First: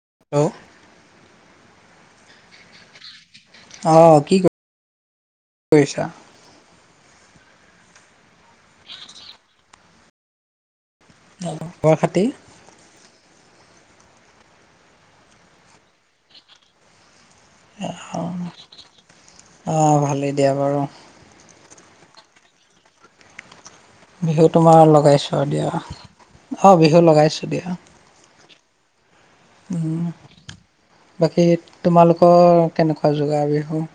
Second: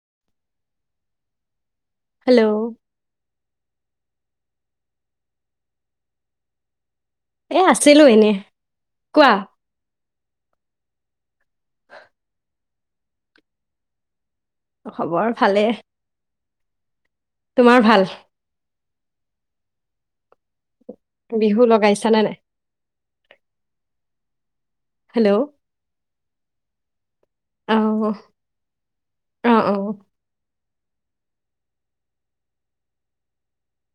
Hello. Hello অঁ কি কৰিছা এ আছিলো এনে কোৱা গুৱাহাটী খবৰ ভালে। তোমাৰ ভাল অ ভালেই দিয়া বাৰু। বিহু লগাইছানে নাই বিহুত তোমাৰ লগাইছোঁ হেল্ল' দিয়া। অ বিহু লগাই আছোঁ দিয়া। অ অ অ উম বাকী তোমালোকৰ কেনেকুৱা যোগাৰ বিহু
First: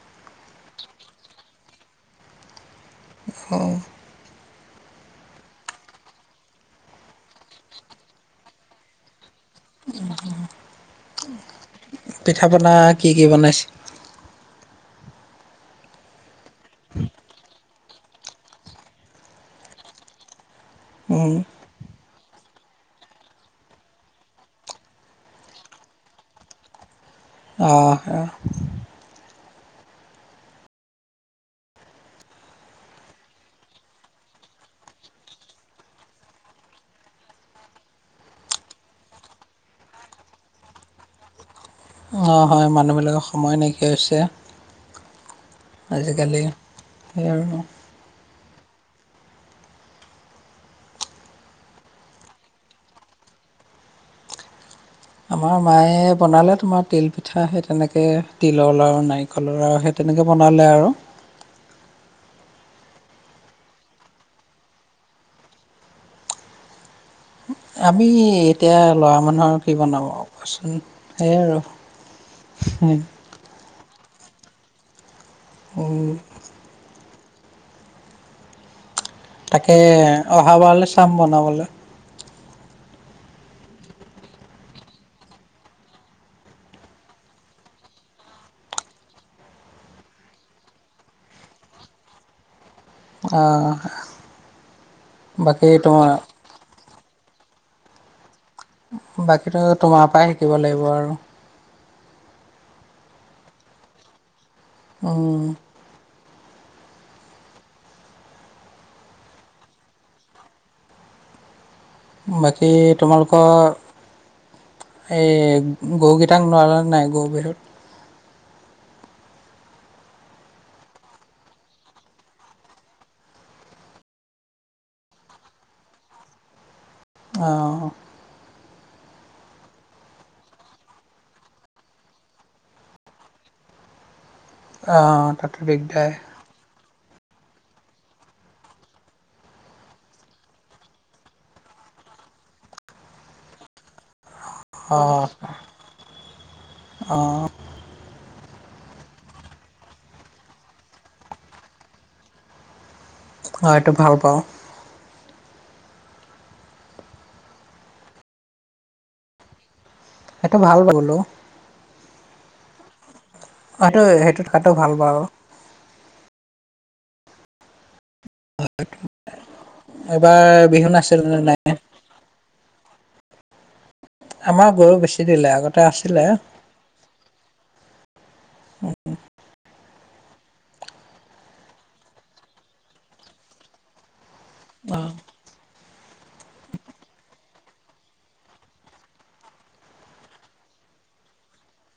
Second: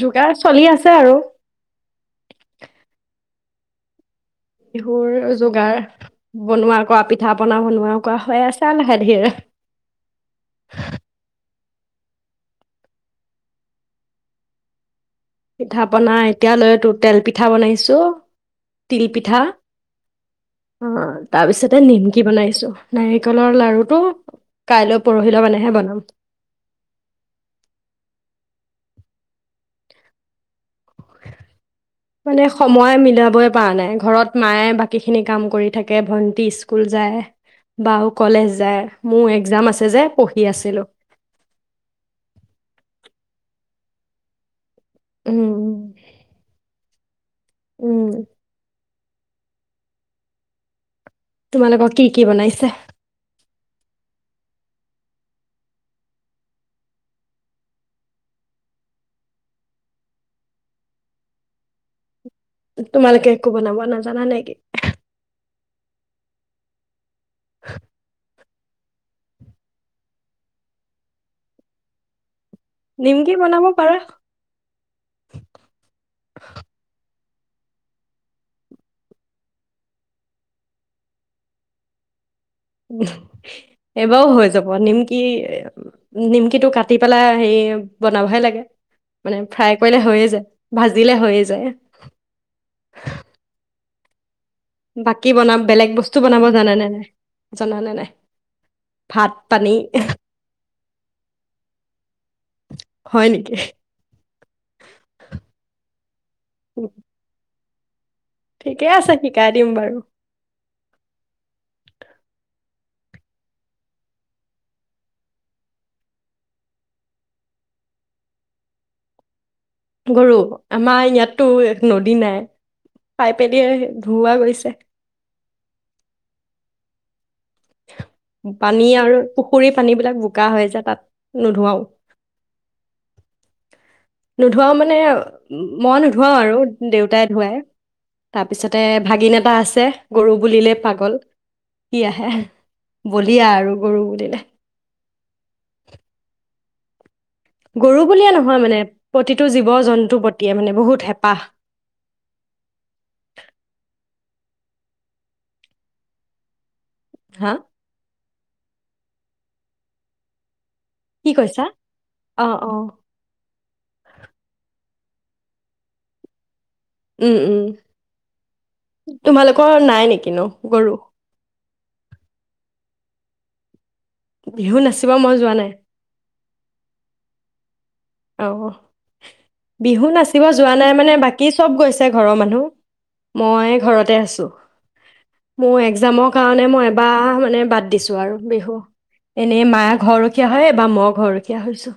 যোগাৰ চলি আছে আৰু অ বিহুৰ যোগাৰ বনোৱা কৰা পিঠা পনা বনোৱা কোৱা হৈ আছে আৰু লাহে ধিৰে পিঠা পনা কি কি বনাইছে পিঠা পনা এতিয়ালৈতো তেল পিঠা বনাইছো তিল পিঠা অ উম, তাৰপিছতে নিমকি বনাইছো নাৰিকলৰ লাৰুটো কাইলৈ পৰহিলৈ মানেহে বনাম। অ' মানে সময় মিলাবই পৰা নাই ঘৰত মায়ে বাকীখিনি কাম কৰি থাকে ভন্টি স্কুল যায় বা কলেজ যায় মোৰ এক্জাম আছে যে পঢ়ি আছিলোঁ। অঁ হয় মানুহবিলাকৰ সময় নাইকিয়া হৈছে উম আজিকালি সেই আৰু উম তোমালোকক কি কি বনাইছে আমাৰ মায়ে বনালে তোমাৰ তিলপিঠা সেই তেনেকৈ তিলৰ লাডু নাৰিকলৰ লাড়ু সেই তেনেকৈ বনালে আৰু তোমালোকে একো বনাব নাজানা নেকি আমি এতিয়া ল'ৰা মানুহৰ কি বনাব কোৱাচোন সেয়াই আৰু। নিমকি বনাব পাৰো অ। তাকে অহাবাৰলৈ চাম বনাবলৈ এইবাৰও হৈ যাব নিমকি নিমকিটো কাটি পেলাই হে বনাবহে লাগে মানে ফ্ৰাই কৰিলে হৈয়ে যায় ভাজিলে হৈয়ে যায়। আহ বাকী বনাম বেলেগ বস্তু বনাব জানে নে নাই জানান নে নাই ভাত বাকীতো পানী তোমাৰ পৰাই শিকিব লাগিব আৰু। হয় নেকি? উম। উম ঠিকে আছে শিকাই দিম বাৰু। বাকী তোমালোকৰ এই গৰুকেইটাক নোৱালান নাই গৰু বিহুত গৰু আমাৰ ইয়াততো নদী নাই পাইপেদি ধুওঁৱা গৈছে। অঁ পানী আৰু পুখুৰী পানীবিলাক বোকা হয় যে তাত নোধোৱাও নোধোৱা মানে অঁ তাতো মই দিগদাৰ নোধোৱা আৰু। দেউতাই ধুৱাই তাৰপিছতে ভাগিন এটা আছে গৰু বুলিলেই পাগল সি আহে বলিয়া আৰু গৰু বুলিলে অ'। গৰু বুলিয়ে নহয় নহয় মানে প্ৰতিটো জীৱ জন্তুৰ প্ৰতিয়ে মানে বহুত হেঁপাহ। অ' এইটো ভাল পাওঁ হাঁ এইটো ভাল বোলো অঁ অঁ হয়টো সেইটোত খোৱাটো ভাল বাৰু উম উম তোমালোকৰ নাই নে এইবাৰ কিনো বিহু গৰু [unintelligible] আমাৰ বিহু গৰু নাচিব বেছি মই দিলে যোৱা নাই আগতে আছিলে। অহ। বিহু নাচিব যোৱা নাই মানে বাকী চব গৈছে ঘৰৰ মানুহ মই ঘৰতে আছো অহ। মোৰ একজামৰ কাৰণে মই এবাৰ মানে বাদ দিছো আৰু বিহু এনেই মায়ে ঘৰখীয়া হয় এবাৰ মই ঘৰখীয়া হৈছো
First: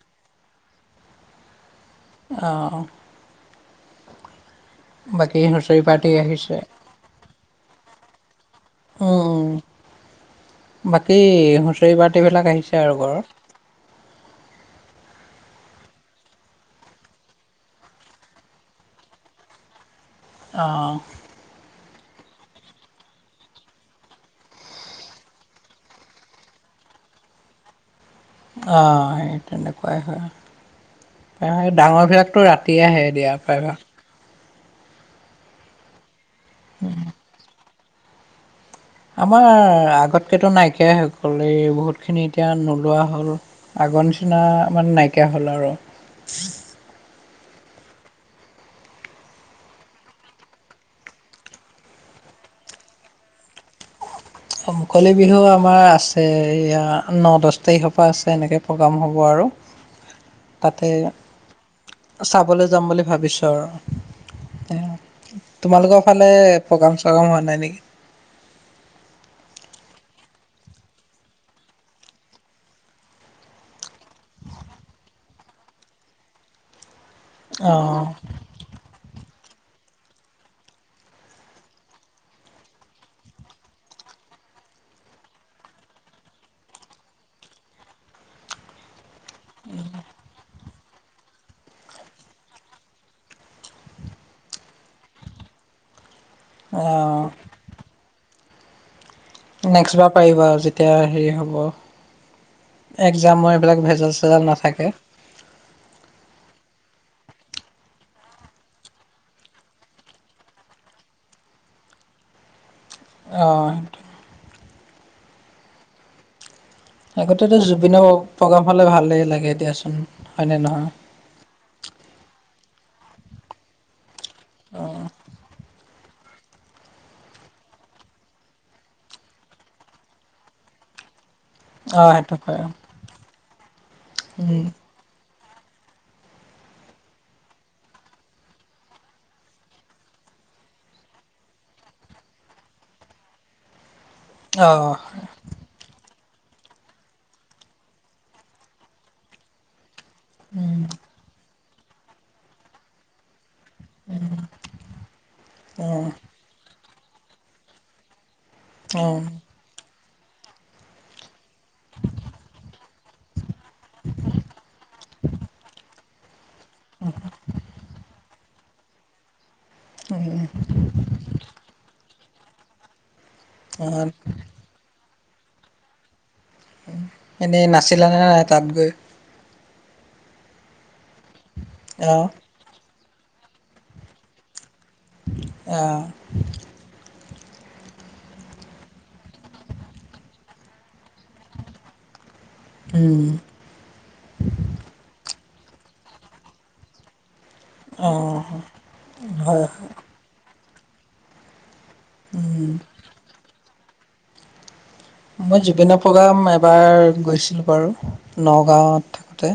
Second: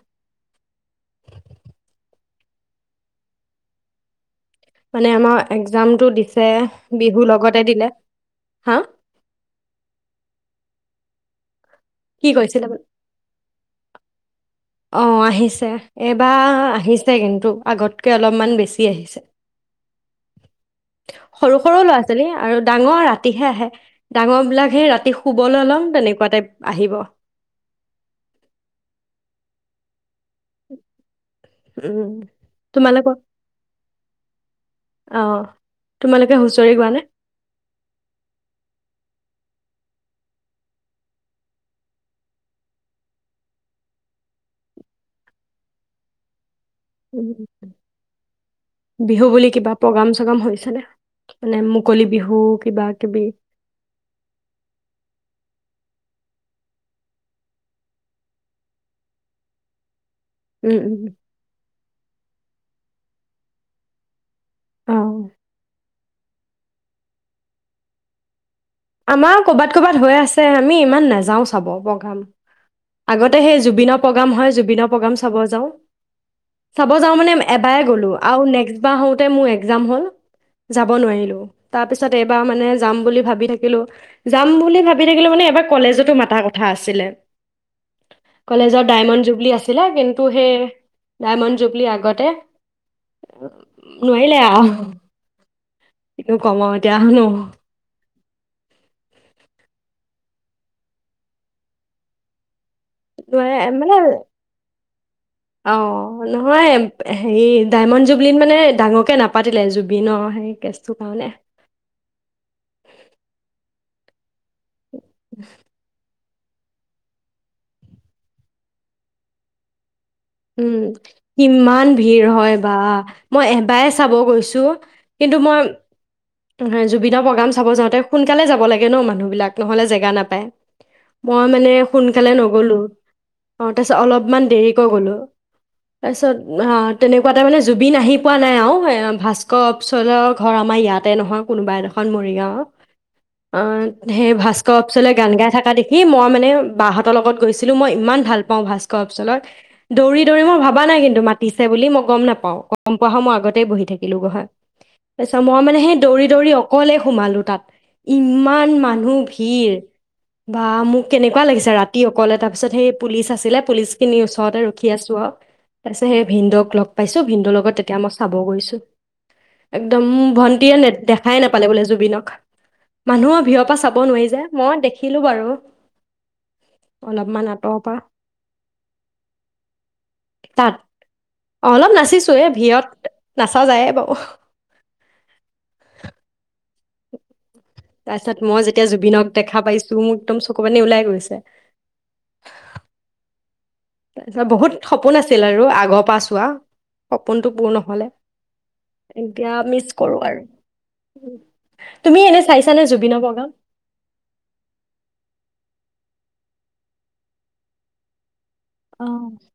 অহ। মানে আমাৰ হুঁচৰি একজামতটো পাৰ্টি দিছে আহিছে বিহুৰ লগত দিলে, হা উম, বাকী হুচৰি কি পাৰ্টিবিলাক কৈছিলে আহিছে আৰু ঘৰৰত অ', আহিছে এইবাৰ আহিছে কিন্তু আগতকৈ অলপমান বেছি আহিছে। অহ। সৰু সৰু ল'ৰা ছোৱালী আৰু ডাঙৰ ৰাতিহে আহে ডাঙৰ বিলাক সে ৰাতি শুবলৈ লম তেনেকুৱা টাইপ আহিব অ', সেই তেনেকুৱাই হয়। ডাঙৰ উম, বিলাকতো ৰাতিয়ে আহে তোমালোকৰ দিয়া পায়বা। অ', তোমালোকে হুঁচৰি গোৱানে? আমাৰ আগতকেতো নাইকিয়াই হৈকল এই বহুতখিনি এতিয়া নোলোৱা হ'ল আগৰ নিচিনা মানে নাইকিয়া হ'ল আৰু। বিহু বুলি কিবা প্ৰগ্ৰাম চগ্ৰাম হৈছেনে মানে মুকলি বিহু কিবা কিবি? মুকলি বিহু আমাৰ আছে এয়া ন দহ তাৰিখৰ পৰা আছে এনেকে প্ৰগ্ৰাম হ'ব আৰু উম, তাতে উম, চাবলৈ যাম বুলি ভাবিছোঁ অ', আৰু। তোমালোকক সেইফালে প্ৰ'গ্ৰাম চগ্ৰাম হোৱা নাই নেকি আমাৰ কৰ'বাত কৰ'বাত হৈ আছে আমি ইমান নাযাও চাব প্ৰগ্ৰাম আগতে সেই জুবিনৰ প্ৰগ্ৰাম হয় জুবিনৰ প্ৰগ্ৰাম চাব যাওঁ মই যাওঁ মানে এবাৰ অঁ গ'লো আৰু নেক্স বাৰ হওঁতে মোৰ একজাম যাম বুলি যাব নোৱাৰিলো তাৰপিছত এইবাৰ মানে য বুলি ভাবি থাকিলো ভাবিলো যাম বুলি ভাবি থাকিলো মানে এইবাৰ কলেজটো মতা কথা আছিলে কলেগৰ ডাইমণ্ড জুবলি দি আছিলে কিন্তু সেই ডায়মণ্ড জুবলি আগতে নোৱাৰিলে আহ। কিন্তু কম এতিয়ানো। অ' নেক্সট বাৰ পাৰিব আৰু যেতিয়া হেৰি হ'ব। এক্সামৰ নাৰে এইবিলাক মানে ভেজাল চেজাল নাথাকে। অহ, নহয়। হেৰি ডায়মণ্ড জুবুলিত মানে ডাঙৰকে নাপাতিলে জুবিনৰ সেই কেছটোৰ কাৰণে। অ'। উম। আগতেতো জুবিনৰ প্ৰগ্ৰাম হলে ভালেই লাগে দিয়াচোন হয়নে উম, নহয়? ইমান ভিৰ হয় বা মই এবাই চাব কৈছো কিন্তু মই জুবিনৰ প্ৰগ্ৰাম চাব যাওঁতে সোনকালে যাব লাগে ন মানুহ বিলগ নহলে জেগা নাপায়। মই মানে অ' সোনকালে সেইটো হয় নগলো। অ'। তাৰপিছত অলপমান উম, দেৰিকৈ গ'লোঁ। তাৰপিছত তেনেকুৱাতে মানে জুবিন আহি পোৱা নাই আৰু এ ভাস্কৰ অচলৰ ঘৰ আমাৰ ইয়াতে নহয় কোনোবা এডোখৰ মৰিগাঁওৰ আহ সেই ভাস্কৰ অ' অপচলৈ গান গাই থাককা দেখি মই মানে মানে বাহঁতৰ লগত গৈছিলো মই ইমান ভাল পাওঁ ভাস্কৰ অপচক দৌৰি দৌৰি মই ভবা নাই কিন্তু মাতিছে সেই বুলি মই গম নাপাওঁ গম পোৱা হলে মই আগতে বহি থাকিলোহা তাৰ পিছত মই মানে সেই উম, দৌৰি দৌৰি অকলে সোমালোঁ তাত ইমান মানুহ উম। ভিৰ বা মোক কেনেকুৱা লাগিছে ৰাতি অকলে তাৰ পিছত সেই পুলিচ আছিলে পুলিচ খিনিৰ ওচৰতে লখি আছো আৰু তাৰ পিছত সেই ভিনন্দুক লগ পাইছো ভিনন্দুৰ লগত তেতিয়া মই চাব গৈছো [inaudible] একদম ভণ্টিয়ে নে দেখাই নোপালে বোলে জুবিনক মানুহৰ ভিৰৰ পৰা চাব অ' নোৱাৰি যে। মই দেখি দেখিলো বাৰু অলপমান এনেই আঁতৰৰ পৰা নাছিলানে ন তাত গৈ তাত অ, অলপ অ' নাচিছো এ ভিৰত নাচা যায়ে বাবু অ'। তাৰপিছত মই যেতিয়া জুবিনক দেখা পাইছো মোক একদম চকু পানী ওলাই গৈছে। উম তাৰপিছত বহুত সপোন আছিল আৰু আগৰ পৰা চোৱা সপোনটো পূৰ নহলে অ' এতিয়া হয়। মিচ কৰো আৰু উম তুমি এনে চাইছানে জুবিনৰ বগা মই জুবিনৰ প্ৰগ্ৰাম এবাৰ গৈছিলোঁ বাৰু। অ', নগাঁৱত থাকোঁতে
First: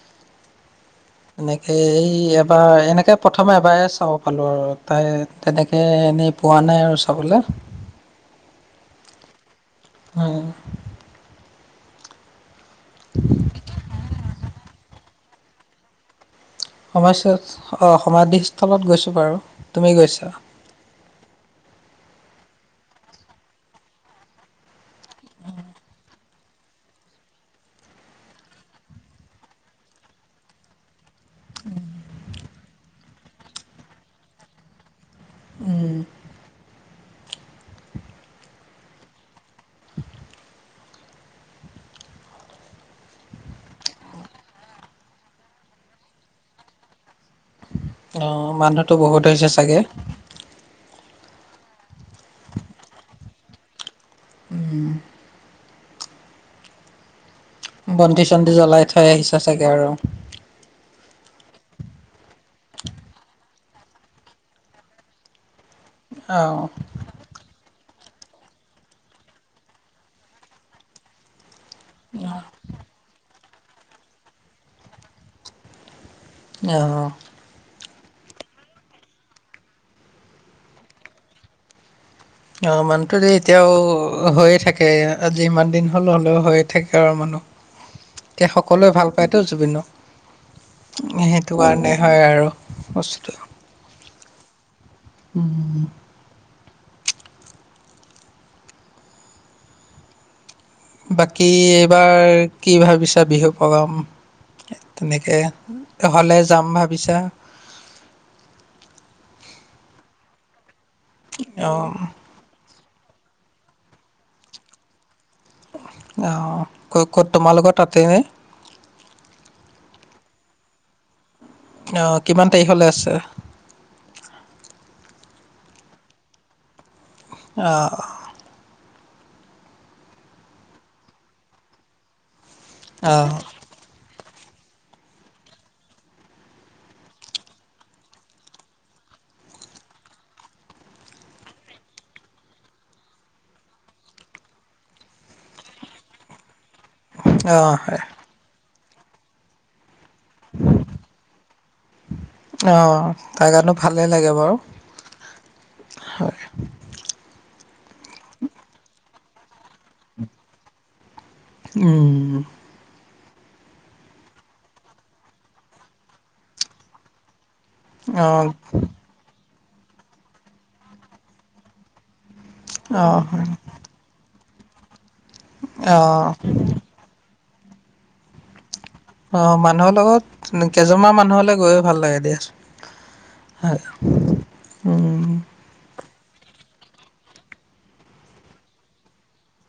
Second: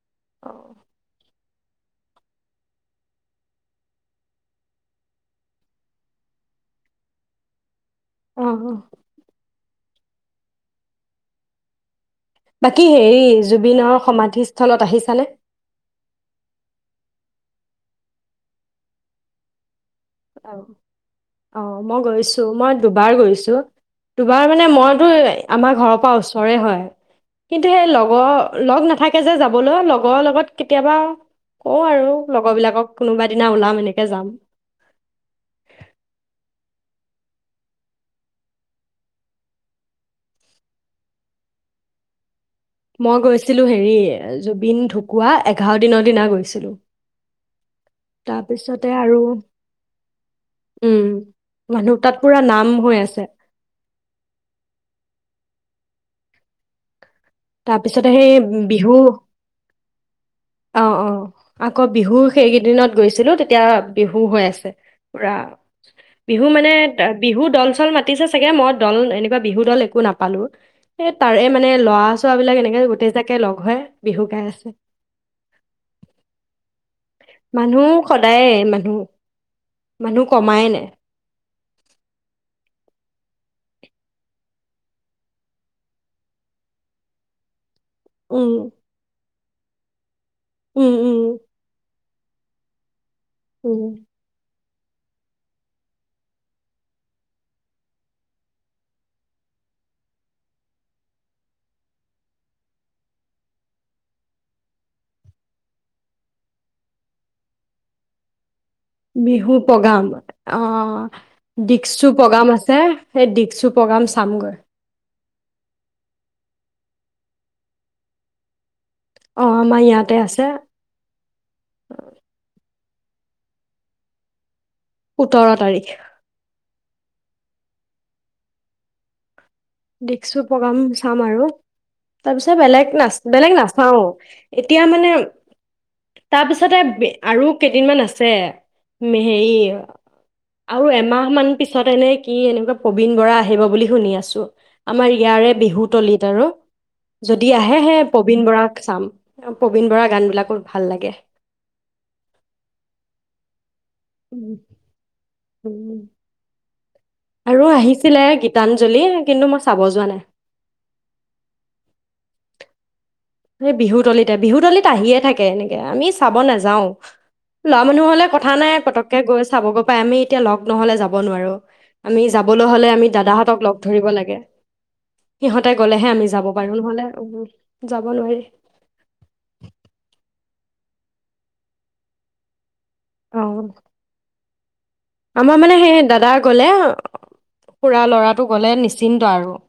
[inaudible] এনেকে এই এবাৰ এনেকে প্ৰথমে এবাৰ চাব পালোঁ আৰু তাই তেনেকে এনেই পোৱা নাই আৰু চাবলৈ আহ অ উ বাকী হেৰি জুবিনৰ সমাধি সলত আহিছে খানে সমাস্যাত- অ, সমাধিস্থলত গৈছোঁ বাৰু তুমি গৈছা অ', অ মই গৈছো মই দুবাৰ গৈছো দুবাৰ মানে মইতো আমাৰ ঘৰৰ পৰা ওচৰে হয় কিন্তু সেই লগৰ লগ নাথাকে যে যাবলৈ লগৰ লগত কেতিয়াবা কওঁ আৰু লগৰবিলাকক কোনোবা দিনা ওলাম এনেকে যাম [inaudible] মই গৈছিলোঁ হেৰি, জুবিন ঢুকুৱা এঘাৰ দিনৰ দিনা গৈছিলোঁ। তাৰপিছতে মানুহটো আৰু বহুত হৈছে চাগে উম, মানুহ তাত পুৰা নাম হৈ আছে তাৰপিছত বন্তি সেই চন্তি জ্বলাই বিহু থৈ আহিছা চাগে আৰু অ অ আকৌ বিহু সেইকেইদিনত গৈছিলোঁ, তেতিয়া বিহু হৈ আছে, পুৰা অ বিহু মানে বিহুত দল চল মাতিছে চাগে, মই দল এনেকুৱা বিহু দল একো নাপালোঁ, এ তাৰে মানে ল'ৰা চোৱাবলাক এনেকে গোটেই জাকে লগ হৈ বিহু গাই আছে অ' মানুহ সদায়ে মানুহ। মানুহ কমাই নাই। অ', মানুহো যে এতিয়াও হৈয়ে থাকে আজি ইমান দিন হ'লে হ'লেও হৈয়ে থাকে আৰু মানুহ। এতিয়া উম সকলোৱে ভাল পায়। উম উম [unintelligible] সেইটো কাৰণে। হয় আৰু বস্তুটো। উম। উম। বাকী এইবাৰ কি ভাবিছা বিহু প্ৰগ্ৰাম তেনেকে হ'লে যাম ভাবিছা‌। বিহু প্ৰগ্ৰাম অ। অ', দিকচু প্ৰগ্ৰাম আছে। সেই দিকচু প্ৰগ্ৰাম চামগৈ। অ', ক'ত ক'ত তোমালোকৰ তাতেনে। অ', আমাৰ ইয়াতে আছে। অ' কিমান তাৰিখলে আছে। [unintelligible] সোতৰ তাৰিখ। আ। দিকচু প্ৰগ্ৰাম চাম আৰু তাৰপিছত এ বেলেগ না অ', বেলেগ নাচাও। এতিয়া মানে তাৰ পিছতো আৰু কেইদিনমান আছে হেৰি, আৰু এমাহ মান পিছত এনেকুৱা যে প্ৰবীণ বৰা আহিব বুলি শুনি আছোঁ। আমাৰ ইয়াৰে বিহু তলিত আৰু। যদি অ', আহেহে হয়। প্ৰবীন বৰা চাম প্ৰবীণ বৰা অ', তাৰ কাৰণে ভালেই লাগে উম, বাৰু। উম। [unintelligible] আৰু আহিছিলে গীতাঞ্জলি কিন্তু মই চাব যোৱা নাই। উম। এই বিহুতলিতে, বিহুতলিত আহিয়ে থাকে এনেকে আমি চাব নেয়াও। ল'ৰা মানুহ হ'লে কথা অ', নাই পটককে গৈ হব পাই আমি এতিয়া লগ নহলে যাব নোৱাৰো আমি যাবলৈ হ'লে আমি অ', হয়। দাদাহঁতক লগ ধৰিব লাগে। সিহঁতে গ'লেহে আমি অ', যাব পাৰো নহলে যাব নোৱাৰিলি। অ', মানুহৰ লগত কেইজনমান মানুহলৈ গৈ ভাল লাগে দিয়াচোন। অঁ ভাল [unintelligible] আমাৰ মানে সে দাদা গ'লে খুৰা ল'ৰাটো গ'লে নিশ্চিন্ত আৰু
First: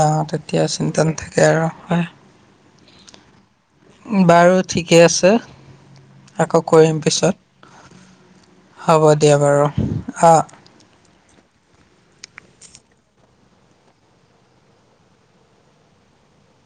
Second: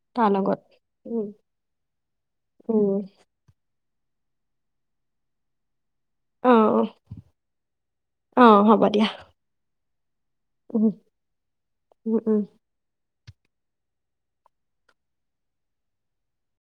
অ তাৰ লগত তেতিয়া চিন্তা নাথাকে আৰু হয় অ বাৰু ঠিকে আছে আকৌ অঁ কৰিম পিছত হ'ব দিয়া বাৰু অ', উম উম উম